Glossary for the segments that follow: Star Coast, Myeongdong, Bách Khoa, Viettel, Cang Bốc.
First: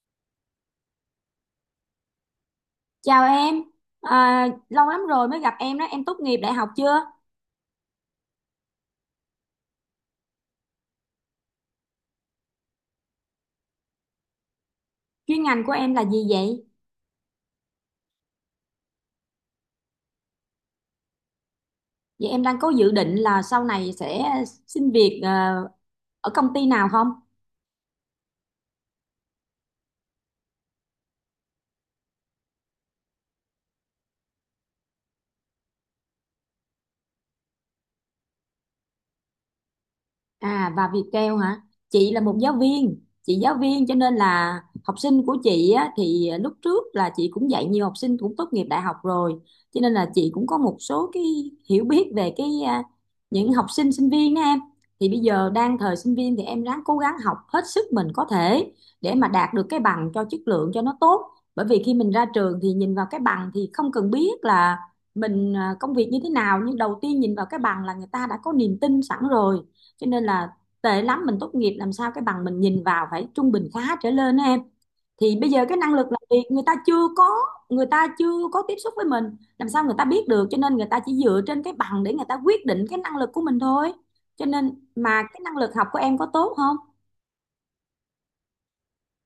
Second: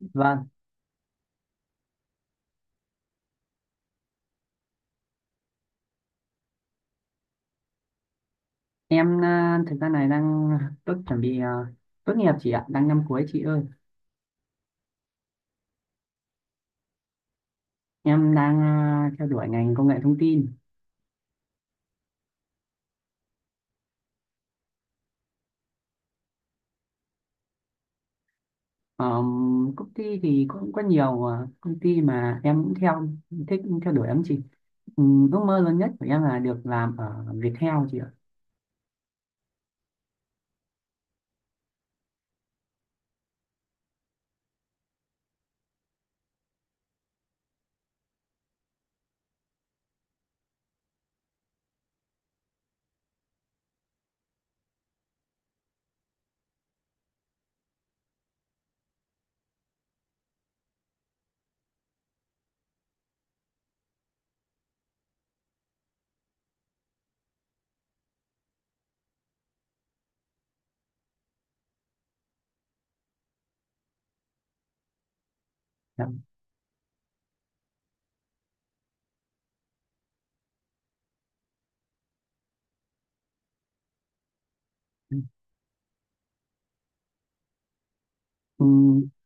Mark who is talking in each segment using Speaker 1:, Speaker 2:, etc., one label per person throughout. Speaker 1: Vâng,
Speaker 2: Chào em, à, lâu lắm rồi mới gặp em đó, em tốt nghiệp đại học chưa?
Speaker 1: em thực ra này đang tốt chuẩn bị à, tốt nghiệp chị ạ, đang năm cuối chị ơi.
Speaker 2: Chuyên ngành của em là gì vậy?
Speaker 1: Em đang theo đuổi ngành công nghệ thông tin.
Speaker 2: Vậy em đang có dự định là sau này sẽ xin việc ở công ty nào không?
Speaker 1: Ờ, công ty thì cũng có nhiều công ty mà em cũng thích theo đuổi lắm chị. Ừ, ước mơ lớn nhất của em là được làm ở Viettel chị ạ.
Speaker 2: À, và Viettel hả? Chị là một giáo viên, chị giáo viên cho nên là học sinh của chị á, thì lúc trước là chị cũng dạy nhiều học sinh cũng tốt nghiệp đại học rồi, cho nên là chị cũng có một số cái hiểu biết về cái những học sinh sinh viên đó em. Thì bây giờ đang thời sinh viên thì em ráng cố gắng học hết sức mình có thể để mà đạt được cái bằng cho chất lượng cho nó tốt. Bởi vì khi mình ra trường thì nhìn vào cái bằng thì không cần biết là mình công việc như thế nào, nhưng đầu tiên nhìn vào cái bằng là người ta đã có niềm tin sẵn rồi. Cho nên là tệ lắm mình tốt nghiệp làm sao cái bằng mình nhìn vào phải trung bình khá trở lên á em. Thì bây giờ cái năng lực
Speaker 1: Dạ.
Speaker 2: làm việc người ta chưa có tiếp xúc với mình, làm sao người ta biết được. Cho nên người ta chỉ dựa trên cái bằng để người ta quyết định cái năng lực của mình thôi. Cho nên mà cái năng lực học của em có tốt không?
Speaker 1: Ừ,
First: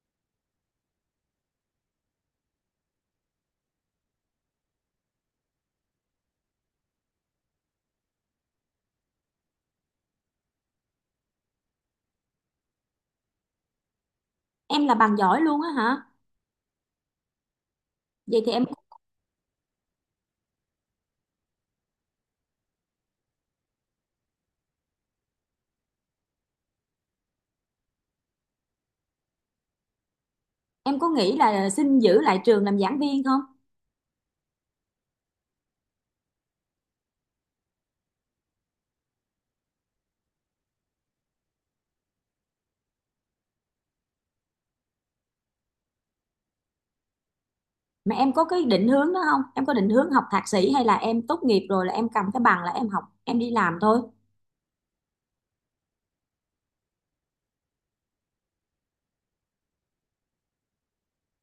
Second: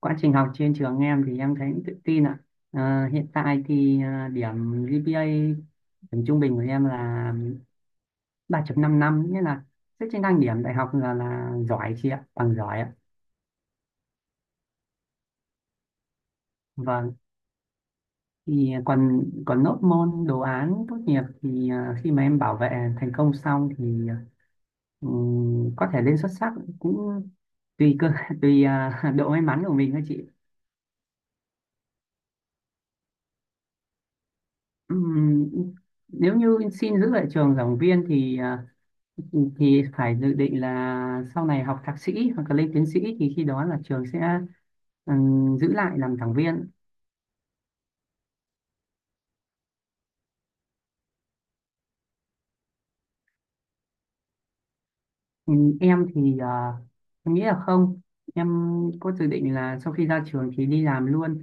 Speaker 1: quá trình học trên trường em thì em thấy cũng tự tin ạ. Hiện tại thì điểm GPA, điểm trung bình của em là 3.55, nghĩa là xét trên thang điểm đại học là giỏi chị ạ, bằng giỏi ạ.
Speaker 2: Em là bằng giỏi luôn á hả?
Speaker 1: Vâng,
Speaker 2: Vậy thì em
Speaker 1: thì còn còn nốt môn đồ án tốt nghiệp thì khi mà em bảo vệ thành công xong thì có thể lên xuất sắc, cũng tùy cơ tùy độ may mắn của mình thôi chị.
Speaker 2: em có nghĩ là xin giữ lại trường làm giảng viên không?
Speaker 1: Ừm, nếu như xin giữ lại trường giảng viên thì thì phải dự định là sau này học thạc sĩ hoặc là lên tiến sĩ, thì khi đó là trường sẽ giữ lại làm giảng viên.
Speaker 2: Mà em có cái định hướng đó không? Em có định hướng học thạc sĩ, hay là em tốt nghiệp rồi là em cầm cái bằng là em học em đi làm thôi?
Speaker 1: Ừ, em thì em nghĩ là không, em có dự định là sau khi ra trường thì đi làm luôn.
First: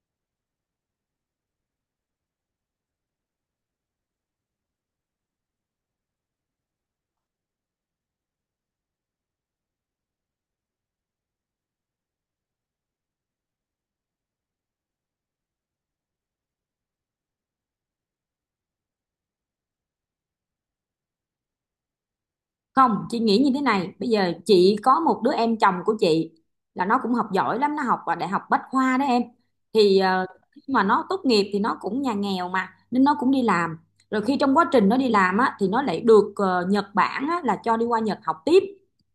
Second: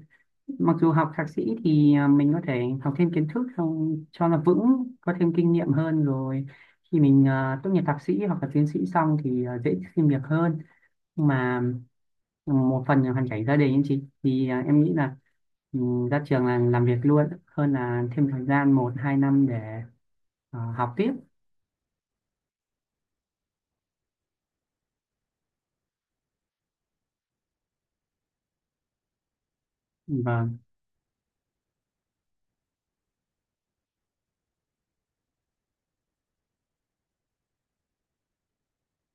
Speaker 1: Mặc dù học thạc sĩ thì mình có thể học thêm kiến thức xong cho nó vững, có thêm kinh nghiệm hơn, rồi khi mình tốt nghiệp thạc sĩ hoặc là tiến sĩ xong thì dễ xin việc hơn. Nhưng mà một phần là hoàn cảnh gia đình ấy chị, thì em nghĩ là ừ, ra trường là làm việc luôn hơn là thêm thời gian một hai năm để học tiếp.
Speaker 2: Không, chị nghĩ như thế này, bây giờ chị có một đứa em chồng của chị là nó cũng học giỏi lắm, nó học ở đại học Bách Khoa đó em. Thì
Speaker 1: Vâng.
Speaker 2: khi mà nó tốt nghiệp thì nó cũng nhà nghèo mà nên nó cũng đi làm. Rồi khi trong quá trình nó đi làm á thì nó lại được Nhật Bản á, là cho đi qua Nhật học tiếp.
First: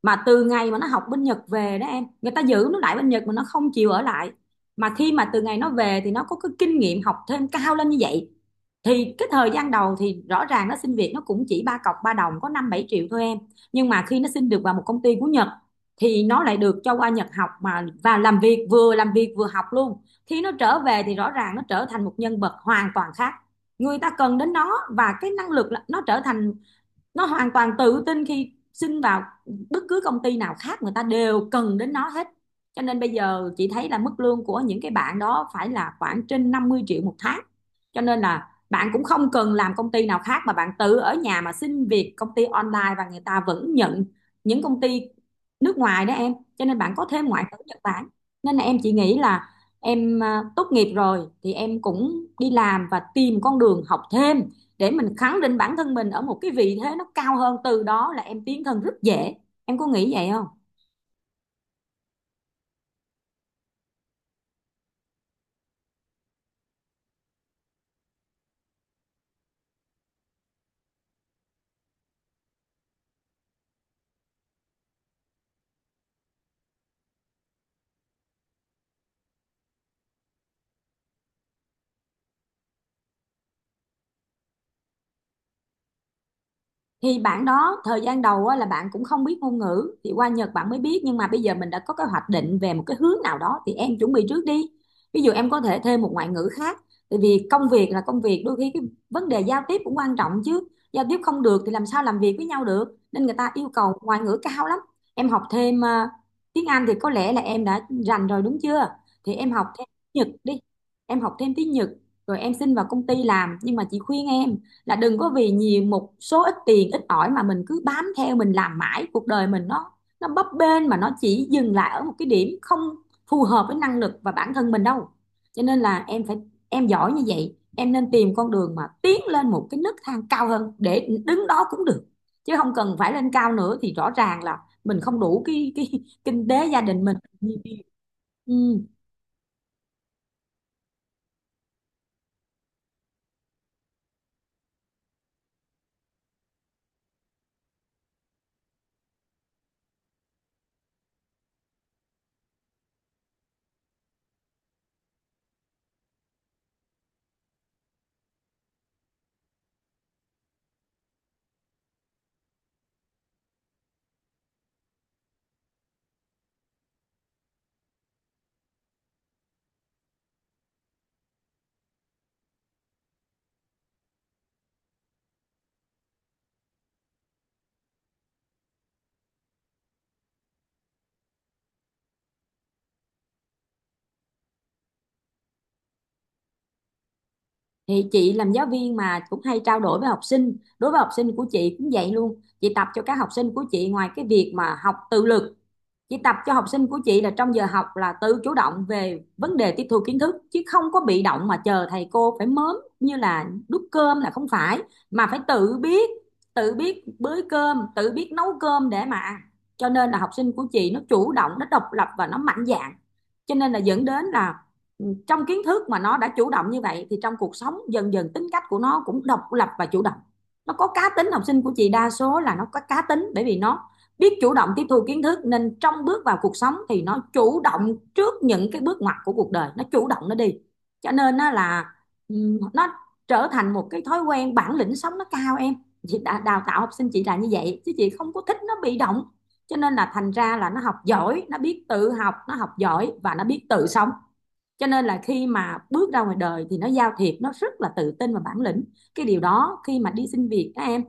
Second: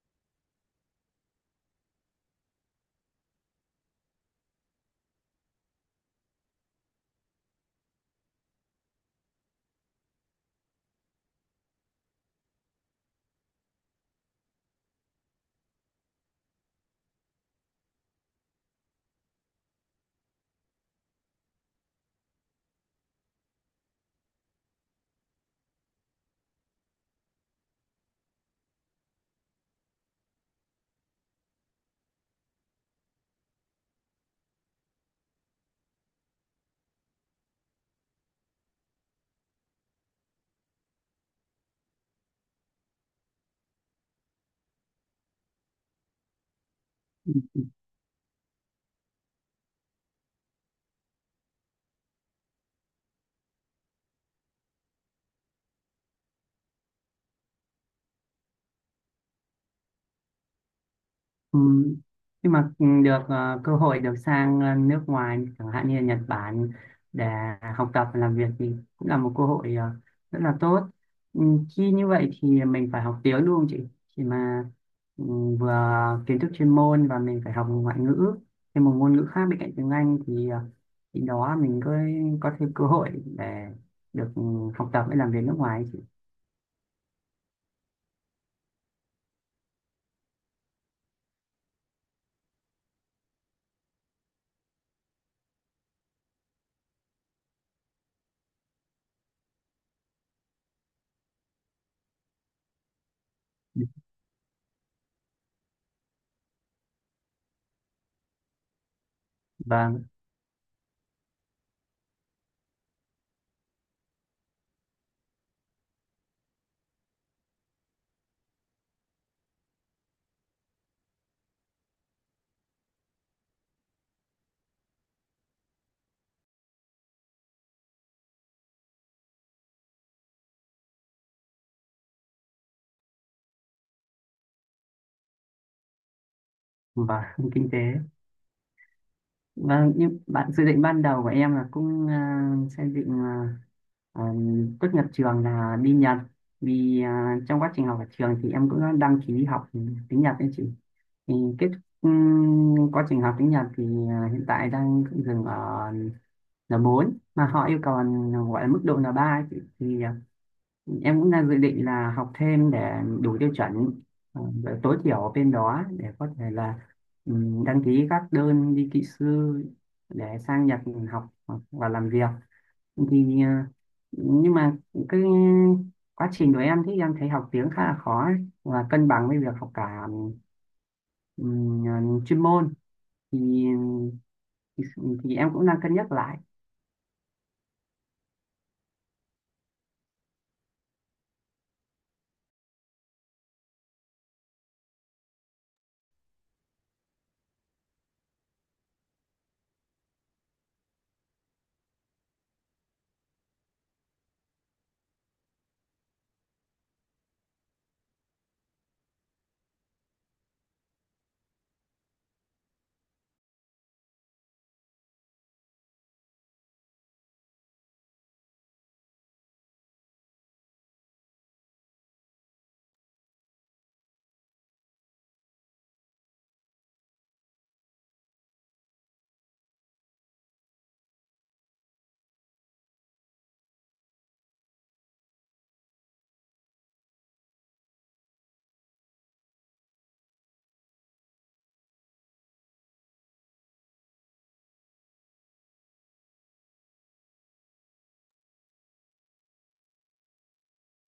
Speaker 2: Mà từ ngày mà nó học bên Nhật về đó em, người ta giữ nó lại bên Nhật mà nó không chịu ở lại. Mà khi mà từ ngày nó về thì nó có cái kinh nghiệm học thêm cao lên như vậy, thì cái thời gian đầu thì rõ ràng nó xin việc nó cũng chỉ ba cọc ba đồng có 5 7 triệu thôi em. Nhưng mà khi nó xin được vào một công ty của Nhật thì nó lại được cho qua Nhật học mà và làm việc, vừa làm việc vừa học luôn. Khi nó trở về thì rõ ràng nó trở thành một nhân vật hoàn toàn khác. Người ta cần đến nó, và cái năng lực nó trở thành nó hoàn toàn tự tin khi xin vào bất cứ công ty nào khác người ta đều cần đến nó hết. Cho nên bây giờ chị thấy là mức lương của những cái bạn đó phải là khoảng trên 50 triệu một tháng. Cho nên là bạn cũng không cần làm công ty nào khác mà bạn tự ở nhà mà xin việc công ty online và người ta vẫn nhận, những công ty nước ngoài đó em, cho nên bạn có thêm ngoại ngữ Nhật Bản. Nên là em chỉ nghĩ là em tốt nghiệp rồi thì em cũng đi làm và tìm con đường học thêm để mình khẳng định bản thân mình ở một cái vị thế nó cao hơn, từ đó là em tiến thân rất dễ. Em có nghĩ vậy không?
Speaker 1: Ừ. Nhưng mà được cơ hội được sang nước ngoài chẳng hạn như là Nhật Bản để học tập và làm việc thì cũng là một cơ hội rất là tốt. Ừ, Khi như vậy thì mình phải học tiếng đúng không chị? Khi mà ừ, vừa kiến thức chuyên môn và mình phải học một ngoại ngữ, thêm một ngôn ngữ khác bên cạnh tiếng Anh thì thì đó mình có thêm cơ hội để được học tập và làm việc nước ngoài ấy chị.
Speaker 2: Thì bạn đó thời gian đầu á, là bạn cũng không biết ngôn ngữ thì qua Nhật bạn mới biết, nhưng mà bây giờ mình đã có cái hoạch định về một cái hướng nào đó thì em chuẩn bị trước đi. Ví dụ em có thể thêm một ngoại ngữ khác, tại vì công việc là công việc, đôi khi cái vấn đề giao tiếp cũng quan trọng chứ. Giao tiếp không được thì làm sao làm việc với nhau được. Nên người ta yêu cầu ngoại ngữ cao lắm. Em học thêm tiếng Anh thì có lẽ là em đã rành rồi đúng chưa? Thì em học thêm
Speaker 1: Vâng
Speaker 2: tiếng Nhật đi. Em học thêm tiếng Nhật rồi em xin vào công ty làm, nhưng mà chị khuyên em là đừng có vì nhiều một số ít tiền ít ỏi mà mình cứ bám theo mình làm mãi, cuộc đời mình nó bấp bênh mà nó chỉ dừng lại ở một cái điểm không phù hợp với năng lực và bản thân mình đâu. Cho nên là em phải em giỏi như vậy em nên tìm con đường mà tiến lên một cái nấc thang cao hơn để đứng đó cũng được, chứ không cần phải lên cao nữa, thì rõ ràng là mình không đủ cái kinh tế gia đình mình.
Speaker 1: và kinh tế.
Speaker 2: Ừ.
Speaker 1: Vâng, nhưng bạn dự định ban đầu của em là cũng xây dựng à, tốt nghiệp trường là đi Nhật, vì trong quá trình học ở trường thì em cũng đã đăng ký học tiếng Nhật đấy chị. Thì kết quá trình học tiếng Nhật thì hiện tại đang dừng ở N4, mà họ yêu cầu là gọi là mức độ N3 ấy chị, thì em cũng đang dự định là học thêm để đủ tiêu chuẩn và tối thiểu ở bên đó để có thể là đăng ký các đơn đi kỹ sư để sang Nhật học hoặc- và làm việc. Thì nhưng mà cái quá trình của em thì em thấy học tiếng khá là khó ấy, và cân bằng với việc học cả ừm, chuyên môn thì thì, em cũng đang cân nhắc lại.
Speaker 2: Thì chị làm giáo viên mà cũng hay trao đổi với học sinh, đối với học sinh của chị cũng vậy luôn. Chị tập cho các học sinh của chị, ngoài cái việc mà học tự lực, chị tập cho học sinh của chị là trong giờ học là tự chủ động về vấn đề tiếp thu kiến thức chứ không có bị động mà chờ thầy cô phải mớm như là đút cơm là không phải, mà phải tự biết, bới cơm tự biết nấu cơm để mà ăn. Cho nên là học sinh của chị nó chủ động, nó độc lập và nó mạnh dạn. Cho nên là dẫn đến là trong kiến thức mà nó đã chủ động như vậy thì trong cuộc sống dần dần tính cách của nó cũng độc lập và chủ động, nó có cá tính. Học sinh của chị đa số là nó có cá tính bởi vì nó biết chủ động tiếp thu kiến thức, nên trong bước vào cuộc sống thì nó chủ động trước những cái bước ngoặt của cuộc đời, nó chủ động nó đi. Cho nên nó trở thành một cái thói quen, bản lĩnh sống nó cao em. Chị đào tạo học sinh chị là như vậy, chứ chị không có thích nó bị động. Cho nên là thành ra là nó học giỏi, nó biết tự học, nó học giỏi và nó biết tự sống. Cho nên là khi mà bước ra ngoài đời thì nó giao thiệp nó rất là tự tin và bản lĩnh. Cái điều đó khi mà đi xin việc các em,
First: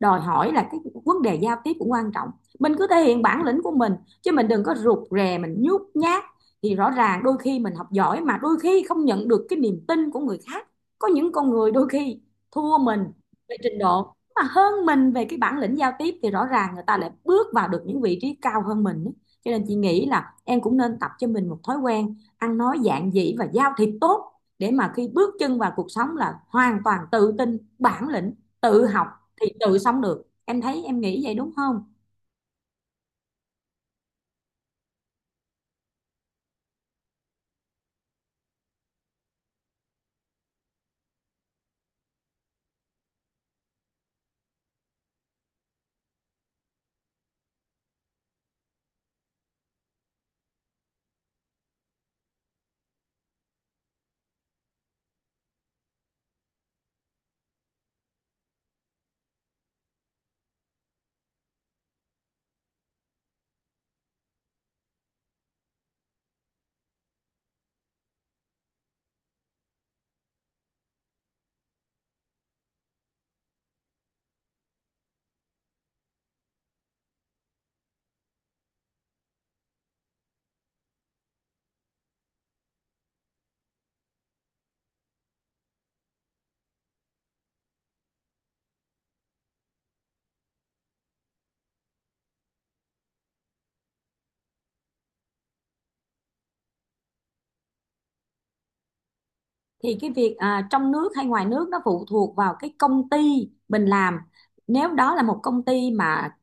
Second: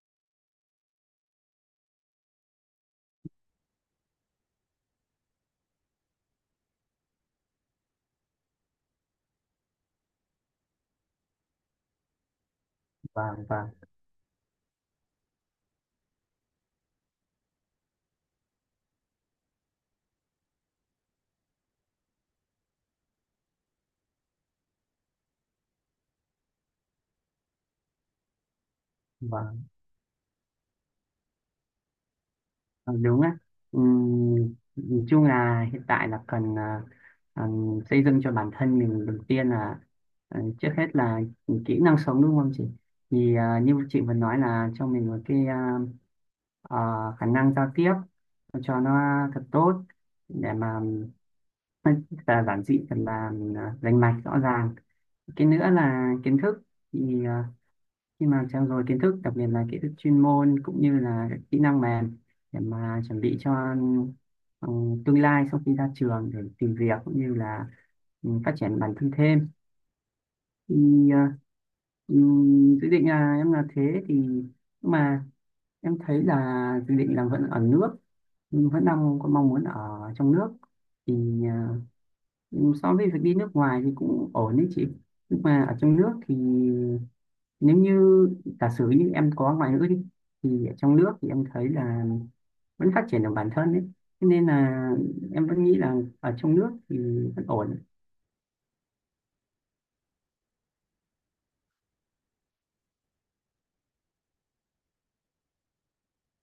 Speaker 2: đòi hỏi là cái vấn đề giao tiếp cũng quan trọng. Mình cứ thể hiện bản lĩnh của mình, chứ mình đừng có rụt rè mình nhút nhát, thì rõ ràng đôi khi mình học giỏi mà đôi khi không nhận được cái niềm tin của người khác. Có những con người đôi khi thua mình về
Speaker 1: Và
Speaker 2: trình độ mà hơn mình về cái bản lĩnh giao tiếp thì rõ ràng người ta lại bước vào được những vị trí cao hơn mình. Cho nên chị nghĩ là em cũng nên tập cho mình một thói quen ăn nói giản dị và giao thiệp tốt, để mà khi bước chân vào cuộc sống là hoàn toàn tự tin bản lĩnh, tự học
Speaker 1: và
Speaker 2: thì tự sống được. Em thấy em nghĩ vậy đúng không?
Speaker 1: Ờ, đúng á. Ừm, nhìn chung là hiện tại là cần à, xây dựng cho bản thân mình, đầu tiên là trước hết là kỹ năng sống đúng không chị, thì như chị vừa nói là cho mình một cái ờ, khả năng giao tiếp cho nó thật tốt, để mà thật là giản dị, thật là rành mạch rõ ràng. Cái nữa là kiến thức, thì khi mà trau dồi kiến thức, đặc biệt là kiến thức chuyên môn cũng như là các kỹ năng mềm, để mà chuẩn bị cho ừ, tương lai sau khi ra trường để tìm việc cũng như là phát triển bản thân thêm. Thì ờ, ừ, dự định là em là thế, thì nhưng mà em thấy là dự định là vẫn ở nước, nhưng vẫn đang có mong muốn ở trong nước, thì ờ, so với việc đi nước ngoài thì cũng ổn đấy chị, nhưng mà ở trong nước thì nếu như giả sử như em có ngoại ngữ đi thì ở trong nước thì em thấy là vẫn phát triển được bản thân đấy. Thế nên là em vẫn nghĩ là ở trong nước thì vẫn ổn.
Speaker 2: Thì cái việc trong nước hay ngoài nước nó phụ thuộc vào cái công ty mình làm. Nếu đó là một công ty mà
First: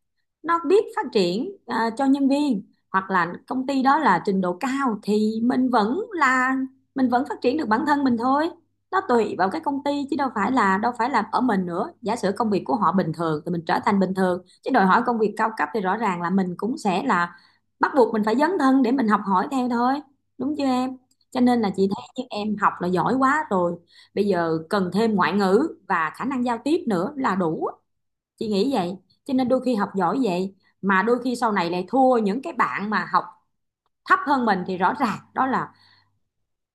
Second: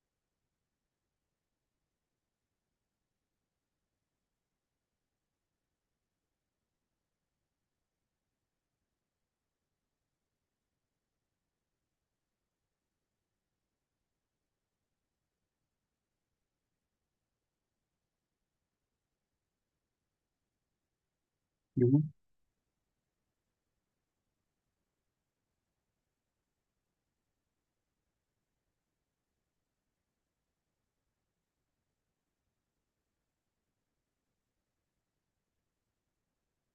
Speaker 2: nó biết phát triển cho nhân viên, hoặc là công ty đó là trình độ cao, thì mình vẫn phát triển được bản thân mình thôi. Nó tùy vào cái công ty chứ đâu phải là ở mình nữa. Giả sử công việc của họ bình thường thì mình trở thành bình thường, chứ đòi hỏi công việc cao cấp thì rõ ràng là mình cũng sẽ là bắt buộc mình phải dấn thân để mình học hỏi theo thôi, đúng chưa em? Cho nên là
Speaker 1: Đúng không?
Speaker 2: nhưng em học là giỏi quá rồi, bây giờ cần thêm ngoại ngữ và khả năng giao tiếp nữa là đủ. Chị nghĩ vậy. Cho nên đôi khi học giỏi vậy mà đôi khi sau này lại thua những cái bạn mà học thấp hơn mình, thì rõ ràng đó là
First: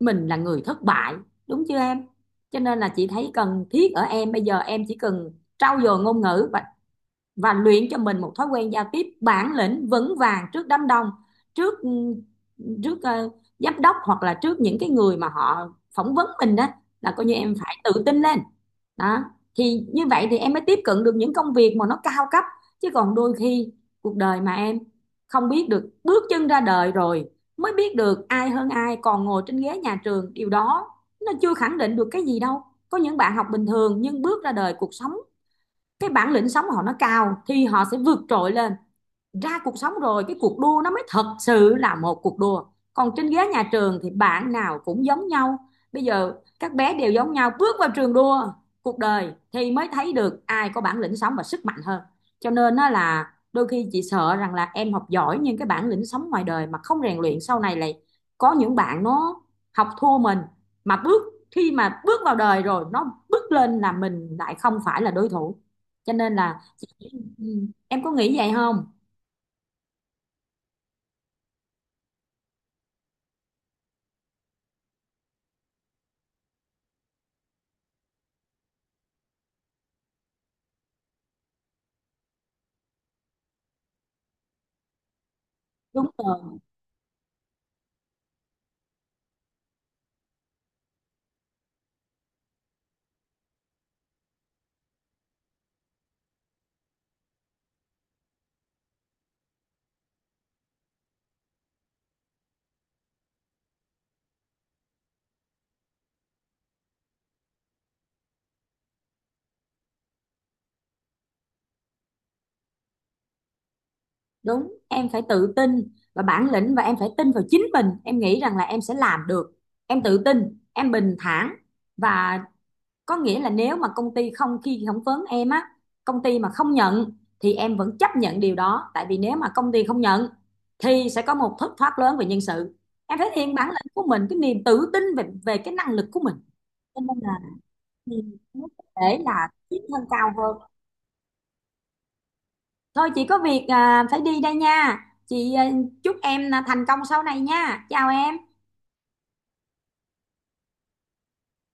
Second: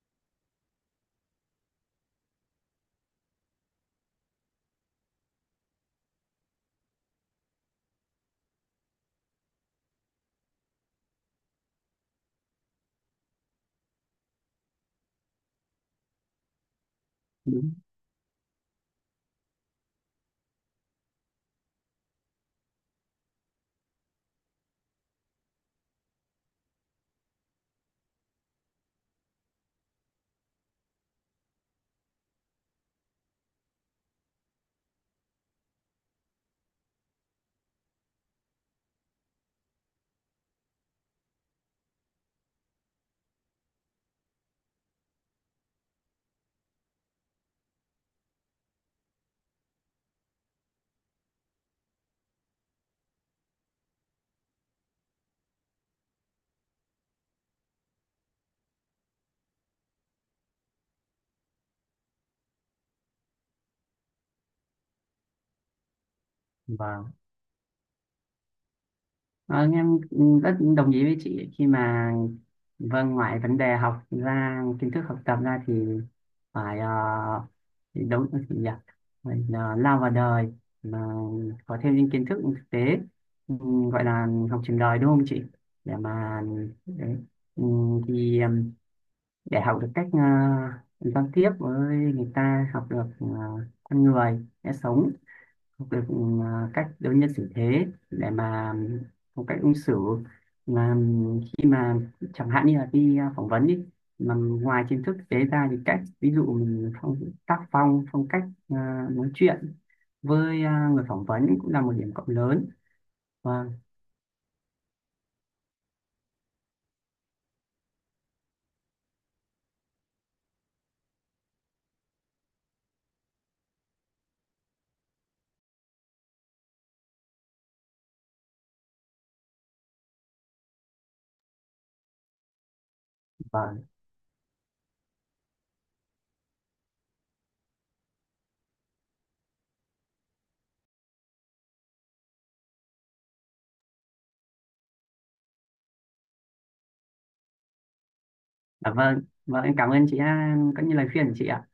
Speaker 2: mình là người thất bại, đúng chưa em? Cho nên là chị thấy cần thiết ở em bây giờ, em chỉ cần trau dồi ngôn ngữ và luyện cho mình một thói quen giao tiếp bản lĩnh vững vàng trước đám đông, trước trước giám đốc hoặc là trước những cái người mà họ phỏng vấn mình đó, là coi như em
Speaker 1: Đúng.
Speaker 2: phải tự tin lên đó. Thì như vậy thì em mới tiếp cận được những công việc mà nó cao cấp, chứ còn đôi khi cuộc đời mà em không biết được, bước chân ra đời rồi mới biết được ai hơn ai. Còn ngồi trên ghế nhà trường điều đó nó chưa khẳng định được cái gì đâu. Có những bạn học bình thường nhưng bước ra đời cuộc sống, cái bản lĩnh sống của họ nó cao thì họ sẽ vượt trội lên. Ra cuộc sống rồi cái cuộc đua nó mới thật sự là một cuộc đua, còn trên ghế nhà trường thì bạn nào cũng giống nhau. Bây giờ các bé đều giống nhau, bước vào trường đua cuộc đời thì mới thấy được ai có bản lĩnh sống và sức mạnh hơn. Cho nên nó là đôi khi chị sợ rằng là em học giỏi nhưng cái bản lĩnh sống ngoài đời mà không rèn luyện, sau này lại có những bạn nó học thua mình, mà bước khi mà bước vào đời rồi nó bước lên là mình lại không phải là đối thủ. Cho nên là
Speaker 1: Và
Speaker 2: ừ, em có nghĩ vậy không?
Speaker 1: vâng, em rất đồng ý với chị khi mà vâng, ngoài vấn đề học ra, kiến thức học tập ra thì phải thì đúng là gì nhỉ, mình lao vào đời mà có thêm những kiến thức thực tế, gọi là học trường đời đúng không chị, để
Speaker 2: Đúng
Speaker 1: mà
Speaker 2: rồi,
Speaker 1: đấy. Thì để học được cách giao tiếp với người ta, học được con người sẽ sống, học được cách đối nhân xử thế, để mà một cách ứng xử, mà khi mà chẳng hạn như là đi phỏng vấn đi, mà ngoài kiến thức tế ra thì cách ví dụ mình tác phong, phong cách nói chuyện với người phỏng vấn cũng là một điểm cộng lớn. Vâng,
Speaker 2: đúng. Em phải tự tin và bản lĩnh, và em phải tin vào chính mình. Em nghĩ rằng là em sẽ làm được. Em tự tin, em bình thản, và có nghĩa là nếu mà công ty không khi phỏng vấn em á, công ty mà không nhận thì em vẫn chấp nhận điều đó. Tại vì nếu mà công ty không nhận thì sẽ có một thất thoát lớn về nhân sự. Em thể hiện bản
Speaker 1: vâng
Speaker 2: lĩnh của mình, cái niềm tự tin về về cái năng lực của mình. Cho nên là, thì nó có thể là tiến thân cao hơn. Thôi chị có việc phải đi đây nha. Chị chúc em là thành công sau này nha. Chào em.
Speaker 1: vâng, vâng, em cảm ơn chị có những lời khuyên của chị ạ.